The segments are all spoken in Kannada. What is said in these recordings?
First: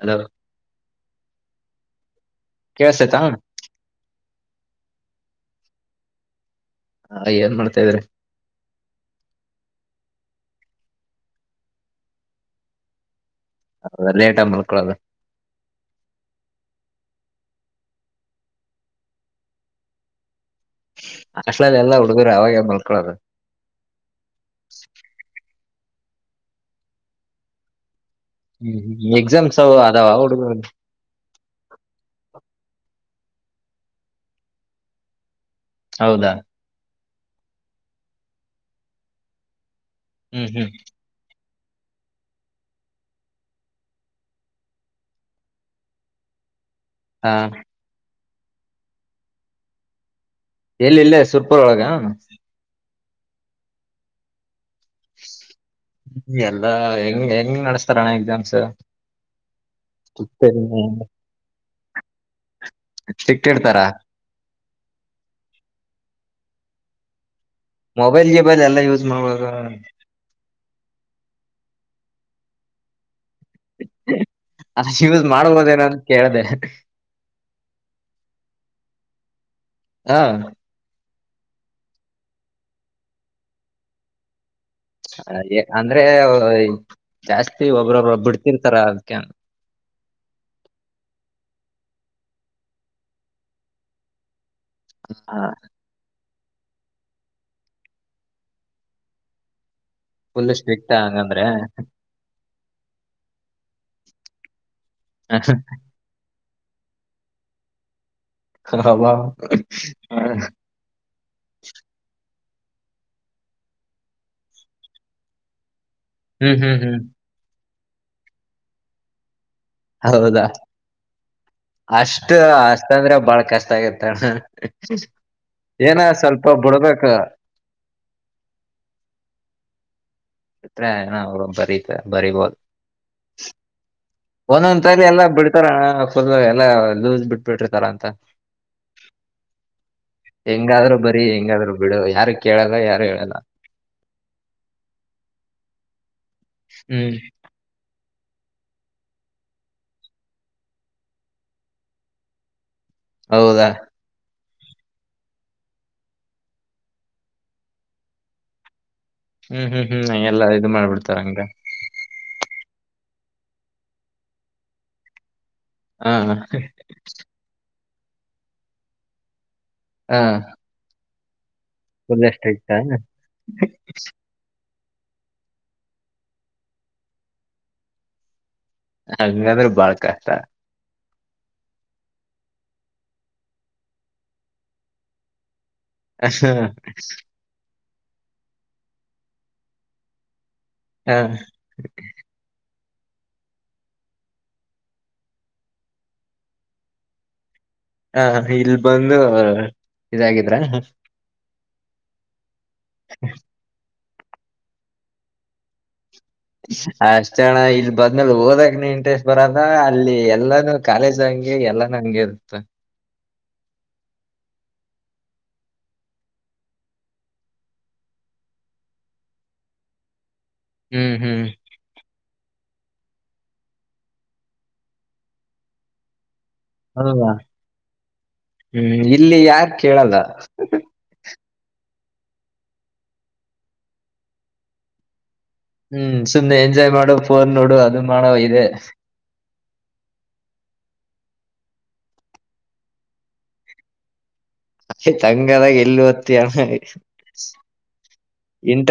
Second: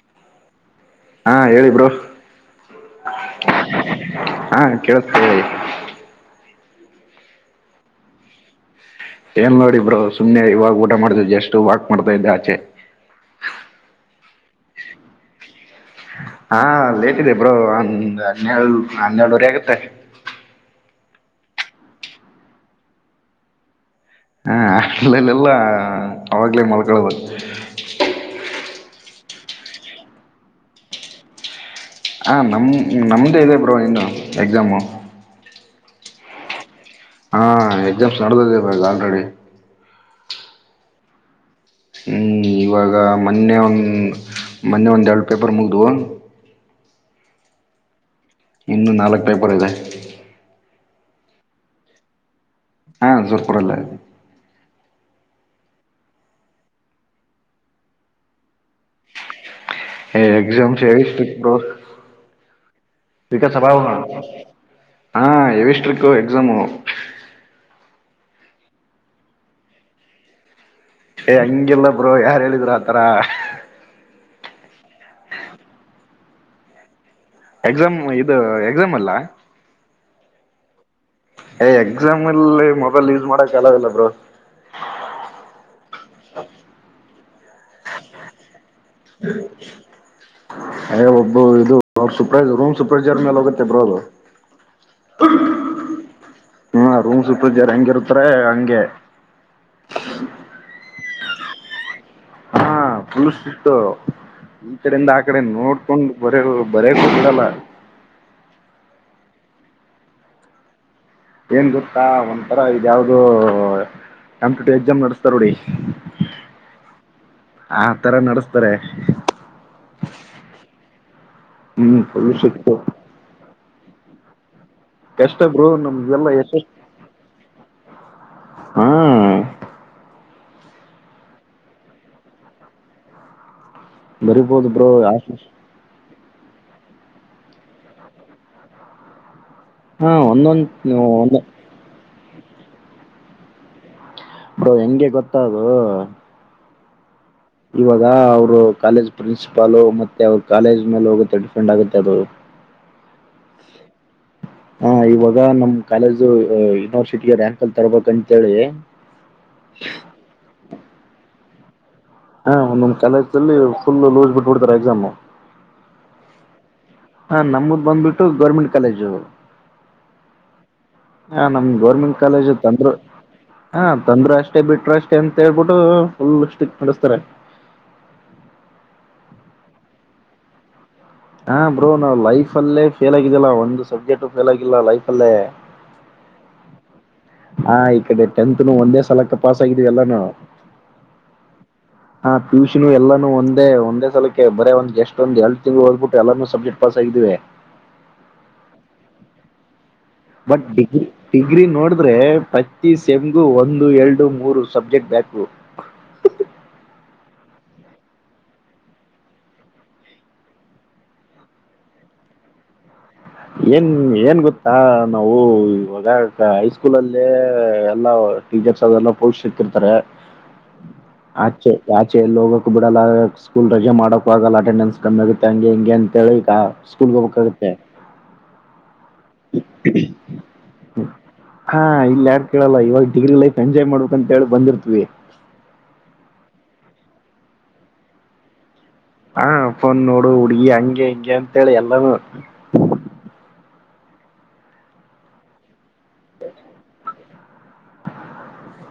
ಹಲೋ ಹಾ ಹೇಳಿಬರು ಹಾ ಕೇಳ್ತ ಹ ಅಯ್ಯನ್ ಮಾಡ್ತಾ ಇದ್ರಿ ಏನ್ ನೋಡಿಬ್ರೋ ಸುಮ್ನೆ ಇವಾಗ ಊಟ ಮಾಡ್ತ ಎಷ್ಟು ವಾಕ್ ಮಾಡ್ತಾ ಇದ್ದೆ ಆಚೆ ಹದ ಲೇಟ್ ಆ ಮಳ್ಕೊಳೋದು ಹಾ ಲೇಟ್ ಇದೆ ಬ್ರೋ ಒಂದ್ ಹೆ ಹನ್ನೆೇಳುವರೆ ಆಗತ್ತೆ ಅಷ್ಟ್ಲಲ್ಲಿ ಎಲ್ಲ ಹುಡುಗರು ಅವಾಗ ಮಲ್ಕೊಳದು ಹಾ ಅಲ್ಲಲ್ಲೆಲ್ಲಾ ಅವಾಗ್ಲೇ ಮಲ್ಕಳಬೇಕದು ಹ್ಮ್ ಎಕ್ಸಾಮ್ಸ್ ಅದಾವ ಹುಡುಗ ಹಾಂ ನಮ್ಮ ನಮ್ಮ್ದೇ ಇದೆ ಬ್ರೋ ಇನ್ನು ಎಕ್ಸಾಮು ಹೌದಾ ಹಾ ಎಕ್ಸಾಮ್ಸ್ ನಡೆದದೆ ಮಾಗ ಆಲ್ರೆಡಿ ಹ್ಮ್ ಹ್ಮ್ ಹ್ಮ್ ಇವಾಗ ಮೊನ್ನೆ ಒನ್ ಮೊನ್ನೆ ಒಂದು ಎರಡು ಪೇಪರ್ ಮುಗ್ದು ಹಾ ಇನ್ನೊ ನಾಲ್ಕ ಪೇಪರ್ ಇದೆ ಎಲ್ಲಿ ಇಲ್ಲೆ ಸುರಪೂರೊಳಗ ಹಾ ಸುರಪುರಲೇ ಎಲ್ಲಾ ಹೆಂಗ ಹೆಂಗ ನಡಸ್ತಾರಣ್ಣ ಎಕ್ಸಾಮ್ಸ್ ಎ ಎಕ್ಸಾಮ್ ಹೇವಿ ಸ್ಟ್ರಿಕ್ಟೋ ಸ್ಟ್ರಿಕ್ಟ್ [unintelligible] ಇಡ್ತಾರ ಹಾ ಹೆವಿ ಸ್ಟಿರಕೊ ಎಕ್ಸಾಮು ಮೊಬೈಲ್ ಗಿಬೈಲ್ ಎಲ್ಲ ಯೂಸ್ ಮಾಡಬಹುದಾ ಏ ಹಂಗಿಲ್ಲ ಬ್ರೋ ಯಾರ ಹೇಳಿದ್ರು ಆತರ ಅಷ್ಟ ಯೂಸ್ ಮಾಡಬೋದೇನಂತ ಕೇಳ್ದೆ ಎಕ್ಸಾಮ್ ಇದು ಎಕ್ಸಾಮ್ ಅಲ್ಲ ಹಾ ಏ ಎಕ್ಸಾಮ್ ಅಲ್ಲಿ ಮೊಬೈಲ್ ಯೂಸ್ ಮಾಡಕ್ ಅಲೊ ಇಲ್ಲ ಬ್ರೋ ಅಂದ್ರೆ ಜಾಸ್ತಿ ಒಬ್ರೊಬ್ರ ಬಿಡ್ತಿರ್ತಾರ ಅದಕ ಅಯ ಒಬ್ಬ ಇದು ಸುಪ್ರೈಜರ್ ರೂಮ್ ಸುಪ್ರೈಜರ್ ಮೇಲೆ ಹೋಗುತ್ತೆ ಬ್ರೋ ಅದು ಹಾ ಹ್ಮ ರೂಮ್ ಸೂಪರೈಸರ್ ಹೆಂಗ ಇರ್ತಾರೆ ಹಂಗೆ ಫುಲ್ ಸ್ಟ್ರಿಕ್ ಹಂಗಂದ್ರೆ ಹಾ ಪುಲ್ ಸ್ಟ್ರಿಕು ಈ ಕಡೆಯಿಂದ ಆ ಕಡೆ ನೋಡ್ಕೊಂಡು ಬರ ಬರೇಕ ಬಿಡಲ್ಲ ಅಬ್ಬಾ ಹ ಏನ್ ಗೊತ್ತಾ ಒಂಥರ ಇದ ಯಾವ್ದೋ ಕಂಪಿಟೇಟಿವ್ ಎಕ್ಸಾಮ್ ನಡೆಸ್ತಾರ ನೋಡಿ ಈಗ ಹ್ಮ್ ಹ್ಮ್ ಹ್ಮ್ ಆ ತರ ನಡಸ್ತರೆ ಹೌದಾ ಹ್ಮ್ ಅಷ್ಟ ಫುಲ್ ಶಿಸ್ತು ಅಷ್ಟ ಅಂದ್ರ ಬಾಳ ಕಷ್ಟ ಆಗತ್ತಣ್ಣ ಕಷ್ಟ ಬ್ರೋ ಏನ ಸ್ವಲ್ಪ ಬುಡ್ಬೇಕ ಹ್ಮ್ ಬಿಟ್ರೆ ನಾವ ಬರೀ ಬರಿಬೋದು ಬರಿಬೋದು ಒಂದೊಂದ್ ಬ್ರೋ ಸರಿ ಎಲ್ಲಾ ಆಶೀಶ್ ಬಿಡ್ತಾರಣ್ಣ ದ ಎಲ್ಲಾ ಲೂಸ್ ಬಿಟ್ಬಿಟ್ರಿತಾರ ಅಂತ ಹಾ ಒಂದೊಂದ್ ಹೆಂಗಾದ್ರು ಬರಿ ಒಂದ ಹೆಂಗಾದ್ರು ಬಿಡು ಯಾರು ಕೇಳಲ್ಲ ಯಾರು ಹೇಳಲ್ಲ ಬ್ರೋ ಹೆಂಗೆ ಗೊತ್ತಾ ಅದು ಹ್ಮ್ ಇವಾಗ ಅವರು ಕಾಲೇಜ್ ಪ್ರಿನ್ಸಿಪಾಲು ಮತ್ತೆ ಅವ್ರ ಕಾಲೇಜ್ ಮೇಲೆ ಹೋಗುತ್ತೆ ಡಿಫೆಂಡ್ ಆಗುತ್ತೆ ಅದು ಹೌದಾ ಹ ಇವಾಗ ನಮ್ ಕಾಲೇಜು ಯೂನಿವರ್ಸಿಟಿ ರಾಂಕಲ್ ತರ್ಬೇಕಂತೇಳಿ ಹ್ಮ್ ಹ್ಮ್ ಹ್ಮ್ ಎಲ್ಲಾ ಇದು ಮಾಡ್ಬಿಡ್ತಾರ ಹಂಗ ಒಂದ್ ಒಂದ್ ಕಾಲೇಜ್ನಲ್ಲಿ ಫುಲ್ ಲೂಸ್ ಬಿಟ್ಬಿಡ್ತಾರ ಎಕ್ಸಾಮು ಹಾ ಹಾ ನಮುದ್ ಬಂದ್ಬಿಟ್ಟು ಗೌರ್ಮೆಂಟ್ ಕಾಲೇಜು ಹಾ ಹ ನಮದ ಗೌರ್ಮೆಂಟ್ ಕಾಲೇಜ್ ತಂದ್ರರು ಹ ತಂದ್ರೊ ಅಷ್ಟೇ ಬಿಟ್ಟ ಷ್ಟೆ ಅಂತ ಹೇಳ್ಬಿಟ್ಟು ಪುಲ್ ಸ್ಟ್ರಿಕ ನಡಸ್ತಾರೆ ಹಂಗಂದ್ರ ಬಾಳ್ ಕಷ್ಟ ಹಾ ಬ್ರೋ ನಾವ್ ಲೈಫ್ ಅಲ್ಲೇ ಫೇಲ್ ಆಗಿದಿಲ್ಲ ಒಂದು ಸಬ್ಜೆಕ್ಟ್ ಫೇಲ್ ಆಗಿಲ್ಲ ಲೈಫ್ ಅಲ್ಲೇ ಹ ಹ ಹಾ ಈ ಕಡೆ ಟೆಂತ್ನು ಒಂದೇ ಸಲಕ್ಕೆ ಪಾಸ್ ಆಗಿದೀವಿ ಎಲ್ಲಾನ ಹ ಹ ಹಾ ಪಿ ಯು ಷಿ ಎಲ್ಲಾನು ಒಂದೇ ಒಂದೇ ಸಲಕ್ಕೆ ಬರೇ ಒಂದ್ ಜಸ್ಟ್ ಒಂದ ಎರಡು ತಿಂಗಳು ಓದ್ಬಿಟ್ಟು ಎಲ್ಲನೋ ಸಬ್ಜೆಕ್ಟ್ ಪಾಸ್ ಆಗಿದಿವಿ ಹ ಇಲ್ ಬಂದು ಇದಾಗಿದ್ರ ಬಟ್ ಡಿಗ್ರಿ ಡಿಗ್ರಿ ನೋಡಿದ್ರೆ ಪ್ರತಿ ಸೆಮ್ಗು ಒಂದು ಎರಡು ಮೂರು ಸಬ್ಜೆಕ್ಟ್ ಬ್ಯಾಕು ಅಷ್ಟೇ ಅಣ ಇಲ್ ಬದ್ಮೇಲೆ ಹೋದಕ್ನ ಇಂಟ್ರೆಸ್ಟ್ ಬರದ ಅಲ್ಲಿ ಎಲ್ಲಾನು ಕಾಲೇಜ್ದಾಗ ಏನ್ ಎಲ್ಲಾನ ಹಂಗೆ ಇರುತ್ತ. ಏನ್ ಏನ್ ಗೊತ್ತಾ ನಾವು ಇವಾಗ ಹೈಸ್ಕೂಲಲ್ಲೇ ಎಲ್ಲ ಟೀಚರ್ಸ್ ಅಲ್ಲೆಲ್ಲ ಪೋರ್ ಸಿಕ್ಕಿರ್ತಾರೆ ಹ್ಮ್ ಹ್ಮ್ ಆಚೆ ಆಚೆ ಎಲ್ಲೋಗಕ್ ಬಿಡಲ್ಲ ಸ್ಕೂಲ್ ರಜೆ ಮಾಡೋಕೂ ಆಗಲ್ಲ ಅಟೆಂಡೆನ್ಸ್ ಕಮ್ಮಿ ಆಗುತ್ತೆ ಹಂಗೆ ಹೆಂಗೆ ಅಂತ ಹೇಳಿ ಆ ಸ್ಕೂಲ್ಗ್ ಅಲ್ವಾ ಹೋಗ್ಬೇಕಾಗುತ್ತೆ. ಹ್ಮ್ ಇಲ್ಲಿ ಯಾರ್ ಕೇಳಲ್ಲ. ಹಾ ಇಲ್ಲ್ ಯಾರ್ ಕೇಳಲ್ಲ ಇವಾಗ್ ಡಿಗ್ರಿ ಲೈಫ್ ಎಂಜಾಯ್ ಮಾಡ್ಬೇಕ್ ಅಂತ ಹೇಳಿ ಬಂದಿರ್ತವಿ. ಹ್ಮ್ ಸುಮ್ನೆ ಎಂಜಾಯ್ ಮಾಡು ಫೋನ್ ನೋಡು ಅದ್ನ್ ಮಾಡು ಇದೇ. ಹಾ ಫೋನ್ ನೋಡು ಹುಡ್ಗಿ ಹಂಗೆ ಹಿಂಗೆ ಅಂತೇಳಿ ಎಲ್ಲಾನು ತಂಗದಾಗ ಎಲ್ಲ್ ಓದ್ತೀಯಾ?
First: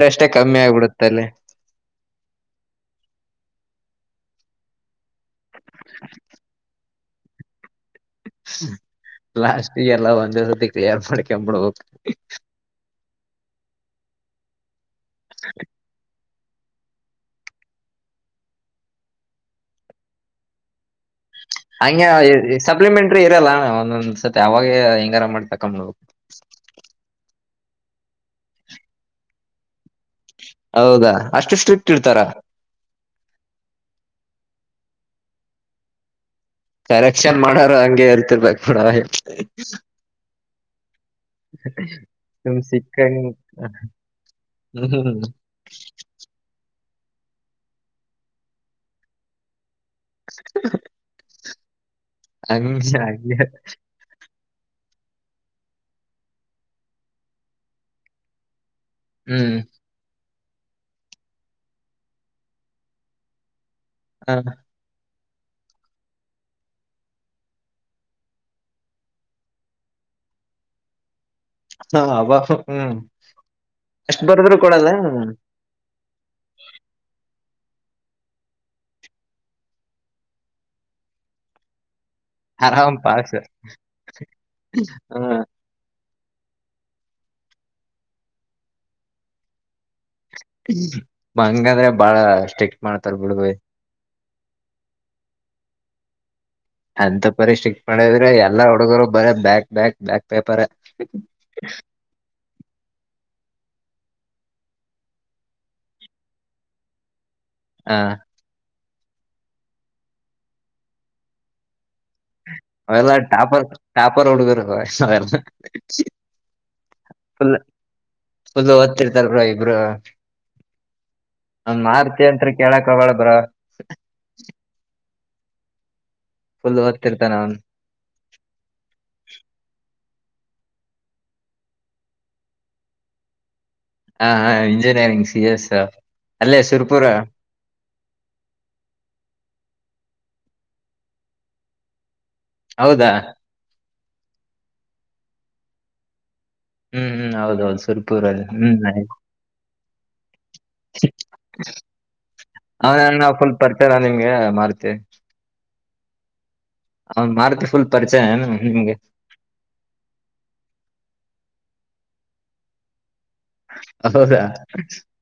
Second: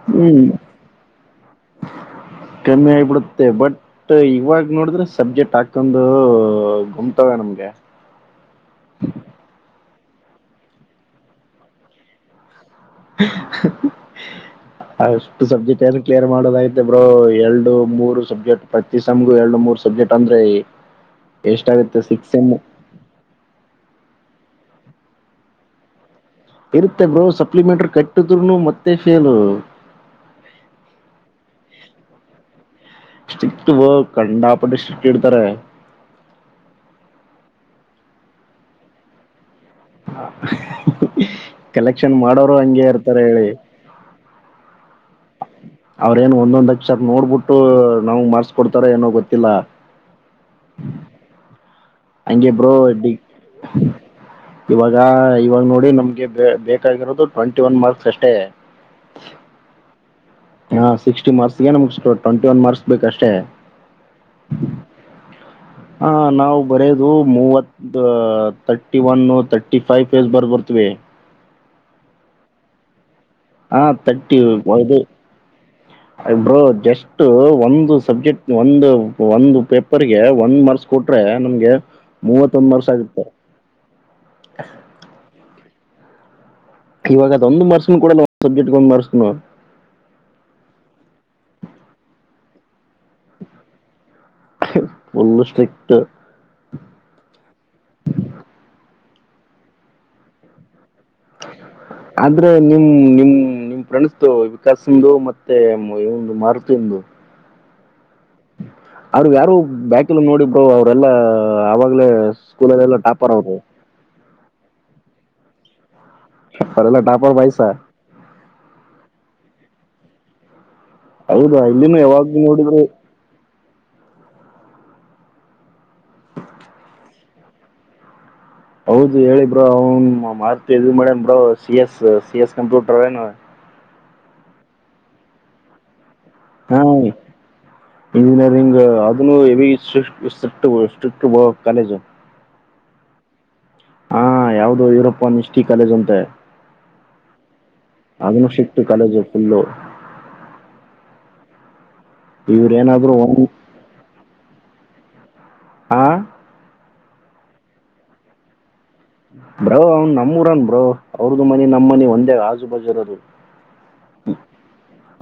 ಹ್ಮ್ ಕಮ್ಮಿ ಆಗ್ಬಿಡತ್ತೆ ಬಟ್ ಇವಾಗ್ ನೋಡಿದ್ರೆ ಸಬ್ಜೆಕ್ಟ್ ಹಾಕೊಂಡೂ ಗುಮ್ತಾವ ನಮ್ಗೆ. ಲಾಸ್ಟ್ ಇಯರ್ಲ್ಲ ಒಂದೇ ಸತಿ ಕ್ಲಿಯರ್ ಮಾಡಿಕಂಬುಡು. ಅಷ್ಟು ಸಬ್ಜೆಕ್ಟ್ ಯಾರೂ ಕ್ಲಿಯರ್ ಮಾಡೋದಾಯ್ತೆ ಬ್ರೋ ಎರಡು ಮೂರು ಸಬ್ಜೆಕ್ಟ್ ಪ್ರತಿ ಸಮ್ಗು ಎರಡು ಮೂರ್ ಸಬ್ಜೆಕ್ಟ್ ಅಂದ್ರೆ ಹ ಎಷ್ಟಾಗುತ್ತೆ ಹಂಗೆ ಆ ಸಿಕ್ಸ್ ಸೆಮ್ ಸಪ್ಲಿಮೆಂಟ್ರಿ ಇರಲ್ಲ ಒಂದೊಂದ್ಸತಿ ಅವಾಗ ಹೆಂಗಾರ ಮಾಡ್ ತಕ್ಕಂಬೋದು. ಇರುತ್ತೆ ಬ್ರೋ ಸಪ್ಲಿಮೆಂಟ್ರಿ ಕಟ್ಟಿದ್ರುನು ಮತ್ತೆ ಫೇಲು. ಹೌದಾ ಅಷ್ಟು ಸ್ಟ್ರಿಕ್ಟ್ ಇರ್ತಾರ? ಸ್ಟಿಕ್ಟ್ ಬ್ರೊ ಕಂಡಾಪಟ್ಟ ಸ್ಟಿಕ್ ಇಡ್ತಾರೆ. ಕರೆಕ್ಷನ್ ಮಾಡೋರು ಹಂಗೆ ಇರ್ತಿರ್ಬೇಕ್ ಬಿಡೊ ಕಲೆಕ್ಷನ್ ಮಾಡೋರು ಹಂಗೆ ಇರ್ತಾರೇಳಿ. ಹ್ಮ್ ಹ್ಮ್ ಹ್ಮ ಅವ್ರೇನ್ ಒಂದೊಂದ್ ಅಕ್ಷರ ನೋಡ್ಬುಟ್ಟು ನಾಮ್ಗ ಮಾರ್ಕ್ಸ್ ಕೊಡ್ತಾರೊ ಏನೋ ಗೊತ್ತಿಲ್ಲ. ಹಂಗೆ ಬ್ರೋ ಇ ಇವಾಗ ಆ ಇವಾಗ ನೋಡಿ ನಮ್ಗೆ ಬೇಕಾಗಿರೋದು ಟ್ವೆಂಟಿ ಒನ್ ಮಾರ್ಕ್ಸ್ ಅಷ್ಟೇ. ಹ್ಮ್ ಹಾ ಸಿಕ್ಸ್ಟಿ ಮಾರ್ಕ್ಸ್ಗೆ ನಮ್ಗ್ ಟ್ವೆಂಟಿ ಒನ್ ಮಾರ್ಕ್ಸ್ ಬೇಕ್ ಅಷ್ಟೇ. ಹಾ ಹ ನಾವು ಬರೆಯೋದು ಮೂವತ್ thirty one thirty five page ಬರ್ಬರ್ತವಿ. ಹ ಸ ಅವಾಗ್ ಹ್ಮ್ ಹಾ ಎಷ್ಟ್ ತರ್ಟಿ ಬರದ್ರು ಕೊಡಲ್ಲ? ಇದು ಹ್ಮ್. ಬ್ರೋ ಜಸ್ಟ್ ಟ್ಟು ಒಂದು ಸಬ್ಜೆಕ್ಟ್ ಒಂದು ಒಂದು ಪೇಪರ್ಗೆ ಒಂದ್ ಮಾರ್ಕ್ಸ್ ಕೊಟ್ರೆ ನಮ್ಗೆ ಮೂವತ್ತೊಂದು ಮಾರ್ಕ್ಸ್ ಆರಾಮ್ ಆಗುತ್ತೆ ಪಾಸು ಹ್ಮ. ಇವಾಗ ಅದೊಂದ್ ಮಾರ್ಕ್ಸನು ಕೊಡಲ್ವ ಒಂದ್ ಸಬ್ಜೆಕ್ಟ್ ಒಂದ್ ಮರ್ಕ್ಸುನೂ. ಹಂಗಾದ್ರೆ ಬಾಳ ಸ್ಟ್ರಿಕ್ಟ್ ಮಾಡ್ತಾರ ಬಿಡ್ ಭೖ. Full strict. ಅಂತ ಪರಿ ಸ್ಟ್ರಿಕ್ಟ್ ಮಾಡಿದ್ರೆ ಎಲ್ಲಾ ಹುಡುಗ್ರು ಬರ ಬ್ಯಾಕ್ ಬ್ಯಾಕ್ ಬ್ಯಾಕ್ ಪೇಪರೇ. ಅಂದ್ರೆ ನಿಮ್ ನಿಮ್ ನಿಮ್ ಫ್ರೆಂಡ್ಸ್ದು ವಿಕಾಸುಂದು ಮತ್ತೆ ಇವ್ನ್ಂದು ಮಾರುತಿಂದು ಹಾ ಅವ್ರ್ ಯಾರು ಬ್ಯಾಕಿಲ್ಲ ನೋಡಿ ಬ್ರೋ ಅವ್ರೆಲ್ಲ ಆವಾಗ್ಲೇ ಸ್ಕೂಲಲೆಲ್ಲ ಟಾಪರ್ ಅವ್ರು. ಪರ್ ಹುಡುಗ್ರು ಅಷ್ಟ್ ಚೆನ್ನಾಗಿರುತ್ ಅವರೆಲ್ಲ ಟಾಪರ್ ಫುಲ್ ಬಾಯ್ಸ ಫುಲ್ಲು ಓದ್ತಿರ್ತಾರ್ ಬಿಡೊ ಇಬ್ರು. ಹೌದು ಹಂಗ್ ಇಲ್ಲಿನೂ ಮಾರ್ತಿ ಯಾವಾಗ ಅಂತ್ರಿ ನೋಡಿದ್ರು ಕೇಳಕ್ಕಾಗಲ್ಲ ಬ್ರೋ. ಫುಲ್ ಓದ್ತಿರ್ತಾನ ಅವನು. ಹೌದು ಹೇಳಿ ಬ್ರೋ ಅವ್ನು ಮಾರ್ಕು ಇದು ಮಾಡೇನ್ bro C S C S ಕಂಪ್ಯೂಟರೇನು? ಹಾ ಹ ಇಂಜಿನಿಯರಿಂಗ್ ಸಿ ಎಸ್ ಅಲ್ಲೇ ಹಾ ಸುರ್ಪುರ. ಇಂಜಿನಿಯರಿಂಗ್ ಅದನ್ನು ಹೆವಿ [unintelligible] ಕಾಲೇಜು ಹೌದಾ ಹಾ ಯಾವ್ದು ಯುರಪ್ಪ ನಿಸ್ತಿ ಕಾಲೇಜು ಅಂತೆ ಹ್ಮ್ ಹ್ಮ್ ಹೌದೌದು್ ಸ್ವಲ್ಪ ದೂರ ಇದೆ ಅದನ್ನು ಸ್ಟ್ರಿಕ್ಟ್ ಹ್ಮ್ ಆಯ್ತ್ ಕಾಲೇಜು ಫುಲ್ಲು ಅವ್ನ್ ಇವ್ರೇನಾದ್ರು ಏನ್ ಒಂದ್ ಫುಲ್ ಪರಿಚಯನ ನಿಮ್ಗೆ ಮಾರುತಿ ಹಾ ಅವನ್ ಮಾಡ್ತ ಫುಲ್ ಪರಿಚಯ ನಿಮ್ಗೆ ಬ್ರೋ ಅವ್ನ್ ನಮ್ಮೂರನ್ ಬ್ರೋ ಅವ್ರದ್ದ ಮನಿ ನಮ್ಮ ಮನಿ ಒಂದೇ ಆಜು ಬಾಜು ಇರೋದು ಹೌದಾ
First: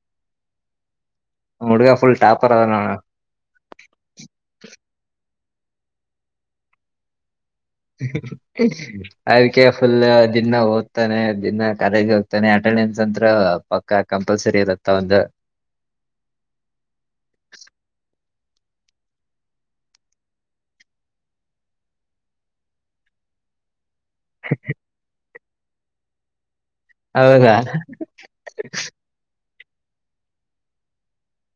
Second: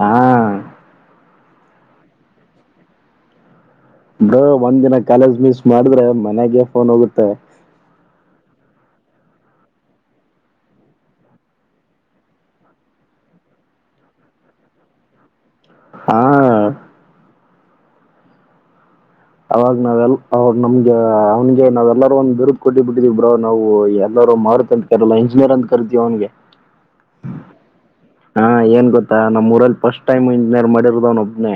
ಹಾ ನಮ್ಮ ಹುಡ್ಗ ಫುಲ್ ಟಾಪರ್ ನ ಬ್ರೋ ಒಂದಿನ ಕಾಲೇಜ್ ಮಿಸ್ ಮಾಡಿದ್ರೆ ಮನೆಗೆ ಫೋನ್ ಹೋಗುತ್ತೆ ಅದಕ್ಕೆ ಫುಲ್ ದಿನ ಓದ್ತಾನೆ ದಿನ ಕಾಲೇಜ್ ಹೋಗ್ತಾನೆ ಅಟೆಂಡೆನ್ಸ್ ಅಂತ ಪಕ್ಕ ಕಂಪಲ್ಸರಿ ಇರತ್ತ ಒಂದು ಹಾ ಅವಾಗ ನಾವೆಲ್ ಅವ್ರು ನಮ್ಗೆ ಅವನ್ಗೆ ನಾವೇಲ್ಲಾರೂ ಒಂದ ಬಿರುದು ಕೊಟ್ಟಿ ಬಿಟ್ಟಿದವಿ ಬ್ರೋ ನಾವು ಎಲ್ಲರು ಮಾರುತಿ ಅಂತ ಕರಿಯಲ್ಲ ಇಂಜಿನಿಯರ್ ಅಂತ ಕರಿತೀವಿ ಅವನ್ಗೆ ಹೌದಾ ಹಾ ಏನ್ ಗೊತ್ತಾ ನಮ್ಮ್ರಲ್ಲಿ ಫಸ್ಟ್ ಟೈಮ್ ಇಂಜಿನಿಯರ್ ಮಾಡಿರದ ಅವ್ನೊಬ್ನನೆ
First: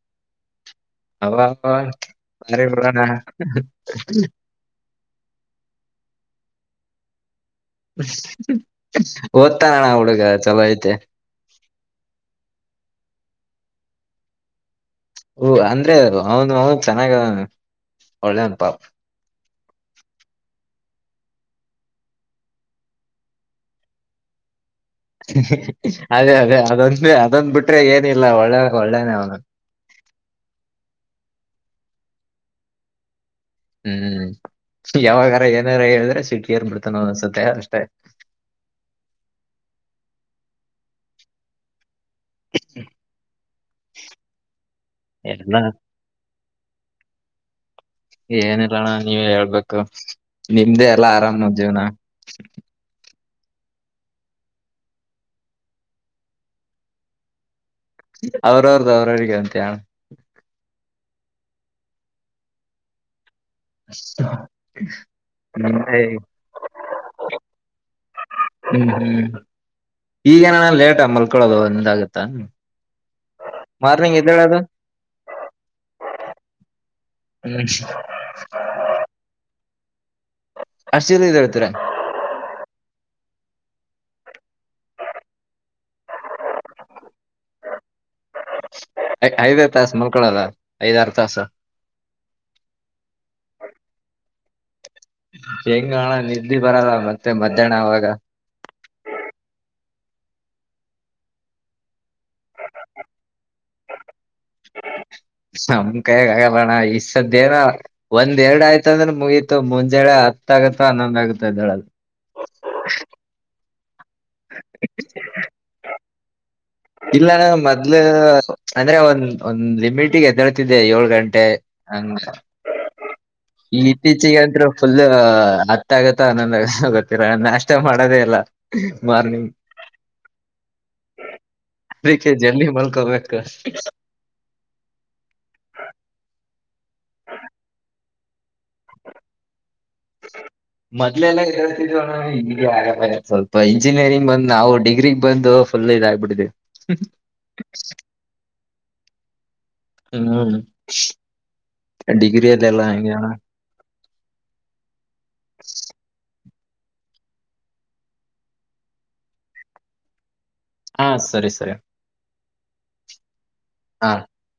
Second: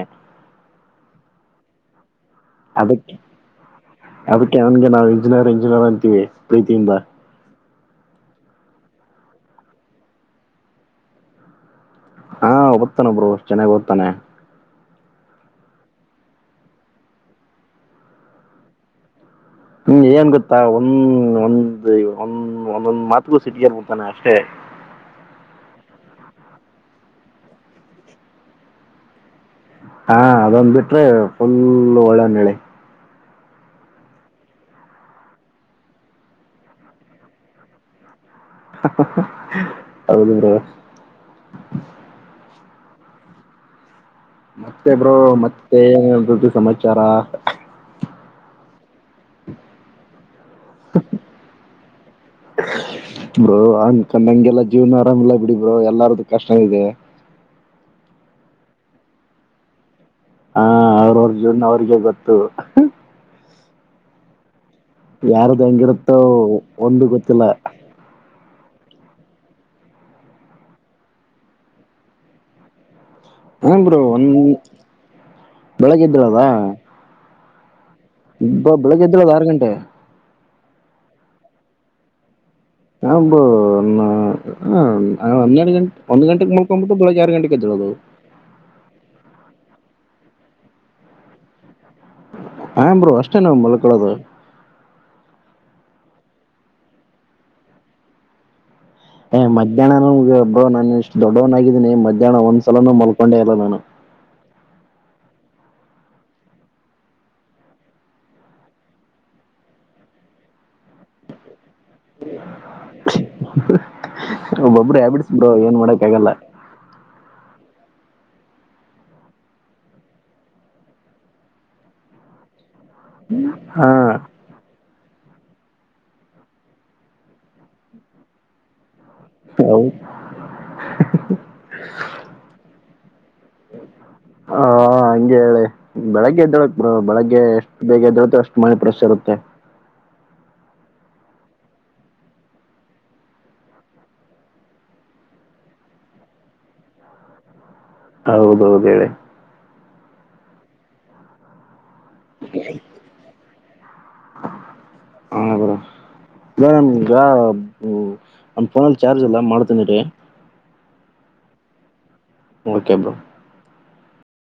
ಅದಕ್ಕೆ [unintelligible] ಇಂಜಿನಿಯರಿಂಗ್ ಇಂಜಿನಿಯರಿಂಗ್ ಅಂತೀವಿ ಪ್ರೀತಿಯಿಂದ ಓದ್ತಾನ ಅಣ್ಣ ಹುಡ್ಗ ಚಲೋ ಐತೆ ಹಾ ಓದ್ತಾನೆ ಬ್ರೋ ಚೆನ್ನಾಗ್ ಓದ್ತಾನೆ ಹೂ ಅಂದ್ರೆ ಅವನು ಅವ ಚೆನ್ನಾಗ ಒಳ್ಳೆವನಪಾ ಹ್ಮ್ ಏನ್ ಗೊತ್ತಾ [unintelligible] ಒಂದೊಂದ್ ಮಾತ್ಗೂ ಸಿಟಿಗೆಲ್ಬಡ್ತಾನೆ ಅಷ್ಟೇ ಅದೇ ಅದೇ ಅದೊಂದ ಅದೊಂದ ಬಿಟ್ರೆ ಏನಿಲ್ಲ ಒಳ್ಳೆ ಒಳ್ಳೇನೆ ಅವ್ನು ಹಾ ಅದೊಂದ್ ಬಿಟ್ರೆ ಫುಲ್ ಒಳ್ಳೆಯವನು ಹೇಳಿ ಹ್ಮ್ ಯಾವಾಗಾರ ಏನಾರ ಹೇಳಿದ್ರೆ ಸಿಟ್ಟಿಗೆ ಎರ್ಬಿಡ್ತಾನೆ ಒಂದೊಂದು ಸತಿ ಅಷ್ಟೆ ಹೌದು ಬ್ರೋ [unintelligible] ಮತ್ತೆ ಬ್ರೋ ಎಲ್ಲ ಮತ್ತೆ ಏನದ್ದು ಸಮಾಚಾರ ಏನಿಲ್ಲಣ್ಣ ನೀವೇ ಹೇಳ್ಬೇಕು ನಿಮ್ದೇ ಎಲ್ಲಾ ಆರಾಮ್ ಜೀವ್ನ ಬ್ರೋ ಅನ್ಕೊಂಡೆಗ್ಲ ಜೀವನ ಆರಾಮಿಲ್ಲಾ ಬಿಡಿ ಬ್ರೋ ಎಲ್ಲಾರ್ದು ಕಷ್ಟ ಇದೆ ಅವರೋವದು ಅವರೋರಿಗೆ ಅಂತೀಯಾ ಅಣ್ಣ ಹಾ ಅವ್ರವ್ರ ಜೀವ್ನ ಅವ್ರಿಗೆ ಗೊತ್ತು [unintelligible] ಯಾರ್ದು ಹ್ಮ್ ಹೆಂಗಿರುತ್ತೋ ಒಂದು ಗೊತ್ತಿಲ್ಲ ಹ್ಮ್ ಹ್ಮ್ ಈಗೇನಾನ ಲೇಟ ಮಲ್ಕೊಳೋದು ನಿಂದಾಗತ್ತ ಹ್ಮ್ ಬ್ರೋ ಒಂದ್ [inaudible] ಬೆಳಗ್ ಎದ್ದಿರೋದ [unintelligible] ಇಬ್ಬ ಬೆಳಿಗ್ಗೆದರು ಅದು ಆರು ಗಂಟೆ ಅಷ್ಟು ಜಲ್ದಿ ಎದ್ದೇಳ್ತಿರಾ [unintelligible] ಹಾ ಹನ್ನೆರಡು ಗಂಟೆ ಒಂದು ಗಂಟೆಗೆ ಮಳ್ಕೊಬಿಟ್ಟು ಬೆಳಗ್ಗೆ ಆರು ಗಂಟೆಗೆದ್ದಳ [unintelligible] ಐದೇ ತಾಸ ಮಲ್ಕೊಳಲ್ಲ ಐದಾರು ತಾಸ ಹಾ ಬ್ರೋ ಅಷ್ಟೇ ನಾವ ಮಲ್ಕೋಳೊದು ಹೆಂಗ್ ಅಣ್ಣ ನಿದ್ದಿ ಬರಲ್ಲ ಮತ್ತೆ ಮಧ್ಯಾಹ್ನ ಅವಾಗ ಮಧ್ಯಾಹ್ನನು ಬ್ರೋ ನಾನು ಇಷ್ಟು ದೊಡ್ಡವನಾಗಿದ್ದೀನಿ ಮಧ್ಯಾಹ್ನ ಒಂದ್ಸಲಾನ ಮಲ್ಕೊಂಡೆ ಇಲ್ಲ ನಾನು [inaudible] ನಮ್ ಕೈಗ್ ಆಗಲ್ಲಣ್ಣ ಈ ಸತಿ ಏನೋ ಒಂದ್ ಎರಡು ಆಯ್ತು ಅಂದ್ರೆ ಮುಗೀತು ಮುಂಜಳೆ. ಹತ್ತ ಆಗುತ್ತ ಆನೊಂದ್ ಆಗುತ್ತ ಎದ್ದೇಳುವುದು. ಒಬ್ಬೊಬ್ರು ಹ್ಯಾಬಿಟ್ಸ್ ಬ್ರೋ ಏನ್ ಮಾಡೋಕ್ಕ ಆಗಲ್ಲ. ಇಲ್ಲಾನ ಮೊದ್ಲು ಅಂದ್ರೆ ಒಂದ್ ಒಂದ್ ಲಿಮಿಟಿಗೆ ಎದ್ದಳ್ತಿದ್ದೆ ಏಳ್ ಗಂಟೆ. ಹಂಗ [unintelligible] ಇ ಹಾ ಇತ್ತೀಚೆಗೆ ಅಂದ್ರು ಫುಲ್ ಹತ್ತ ಆಗತ್ತ ಹನ್ನೊಂದ್ ಆಗತ್ತ ಗೊತ್ತಿಲ್ಲ ನಾಷ್ಟ ಮಾಡೋದೇ ಇಲ್ಲ. ಮಾರ್ನಿಂಗ್ ಹೌ [unintelligible] [unintelligible] ಜಲ್ದಿ ಮಲ್ಕೋಬೇಕು ಹಾ ಹ ಹಂಗೆ ಏಳಿ ಬೆಳಗ್ಗೆ ಎದ್ದೇಳೋದ್ ಇ ಬೆಳಗ್ಗೆ ಎಷ್ಟು ಬೇಗ ಎದ್ದೇಳ್ತಿವೋ ಅಷ್ಟು ಮೈಂಡ್ ಫ್ರೆಶ್ ಇರುತ್ತೆ. [inaudible] ಮೊದಲೆಲ್ಲ [unintelligible] ಸ್ವಲ್ಪ ಇಂಜಿನಿಯರಿಂಗ್ ಬಂದು ನಾವು ಡಿಗ್ರಿಗ್ ಬಂದು ಎಲ್ಲ ಇದಗ್ಬಿಟ್ಟಿದಿವಿ ಹೌದೌದು ಹೇಳಿ. ಹ್ಮ್ ಡಿಗ್ರಿ ಅದೆಲ್ಲ ಇನ್ನೆನ. ಹ್ಹಾ ಗುರು. ಇಲ್ಲ [unintelligible] ನಮ್ ಫೋನಲ್ಲಿ ಚಾರ್ಜ್ ಇಲ್ಲ ಮಾಡ್ತೀನಿರಿ. ಹ್ಹಾ ಸರಿ ಸರಿ. Okay bro. ಹಾ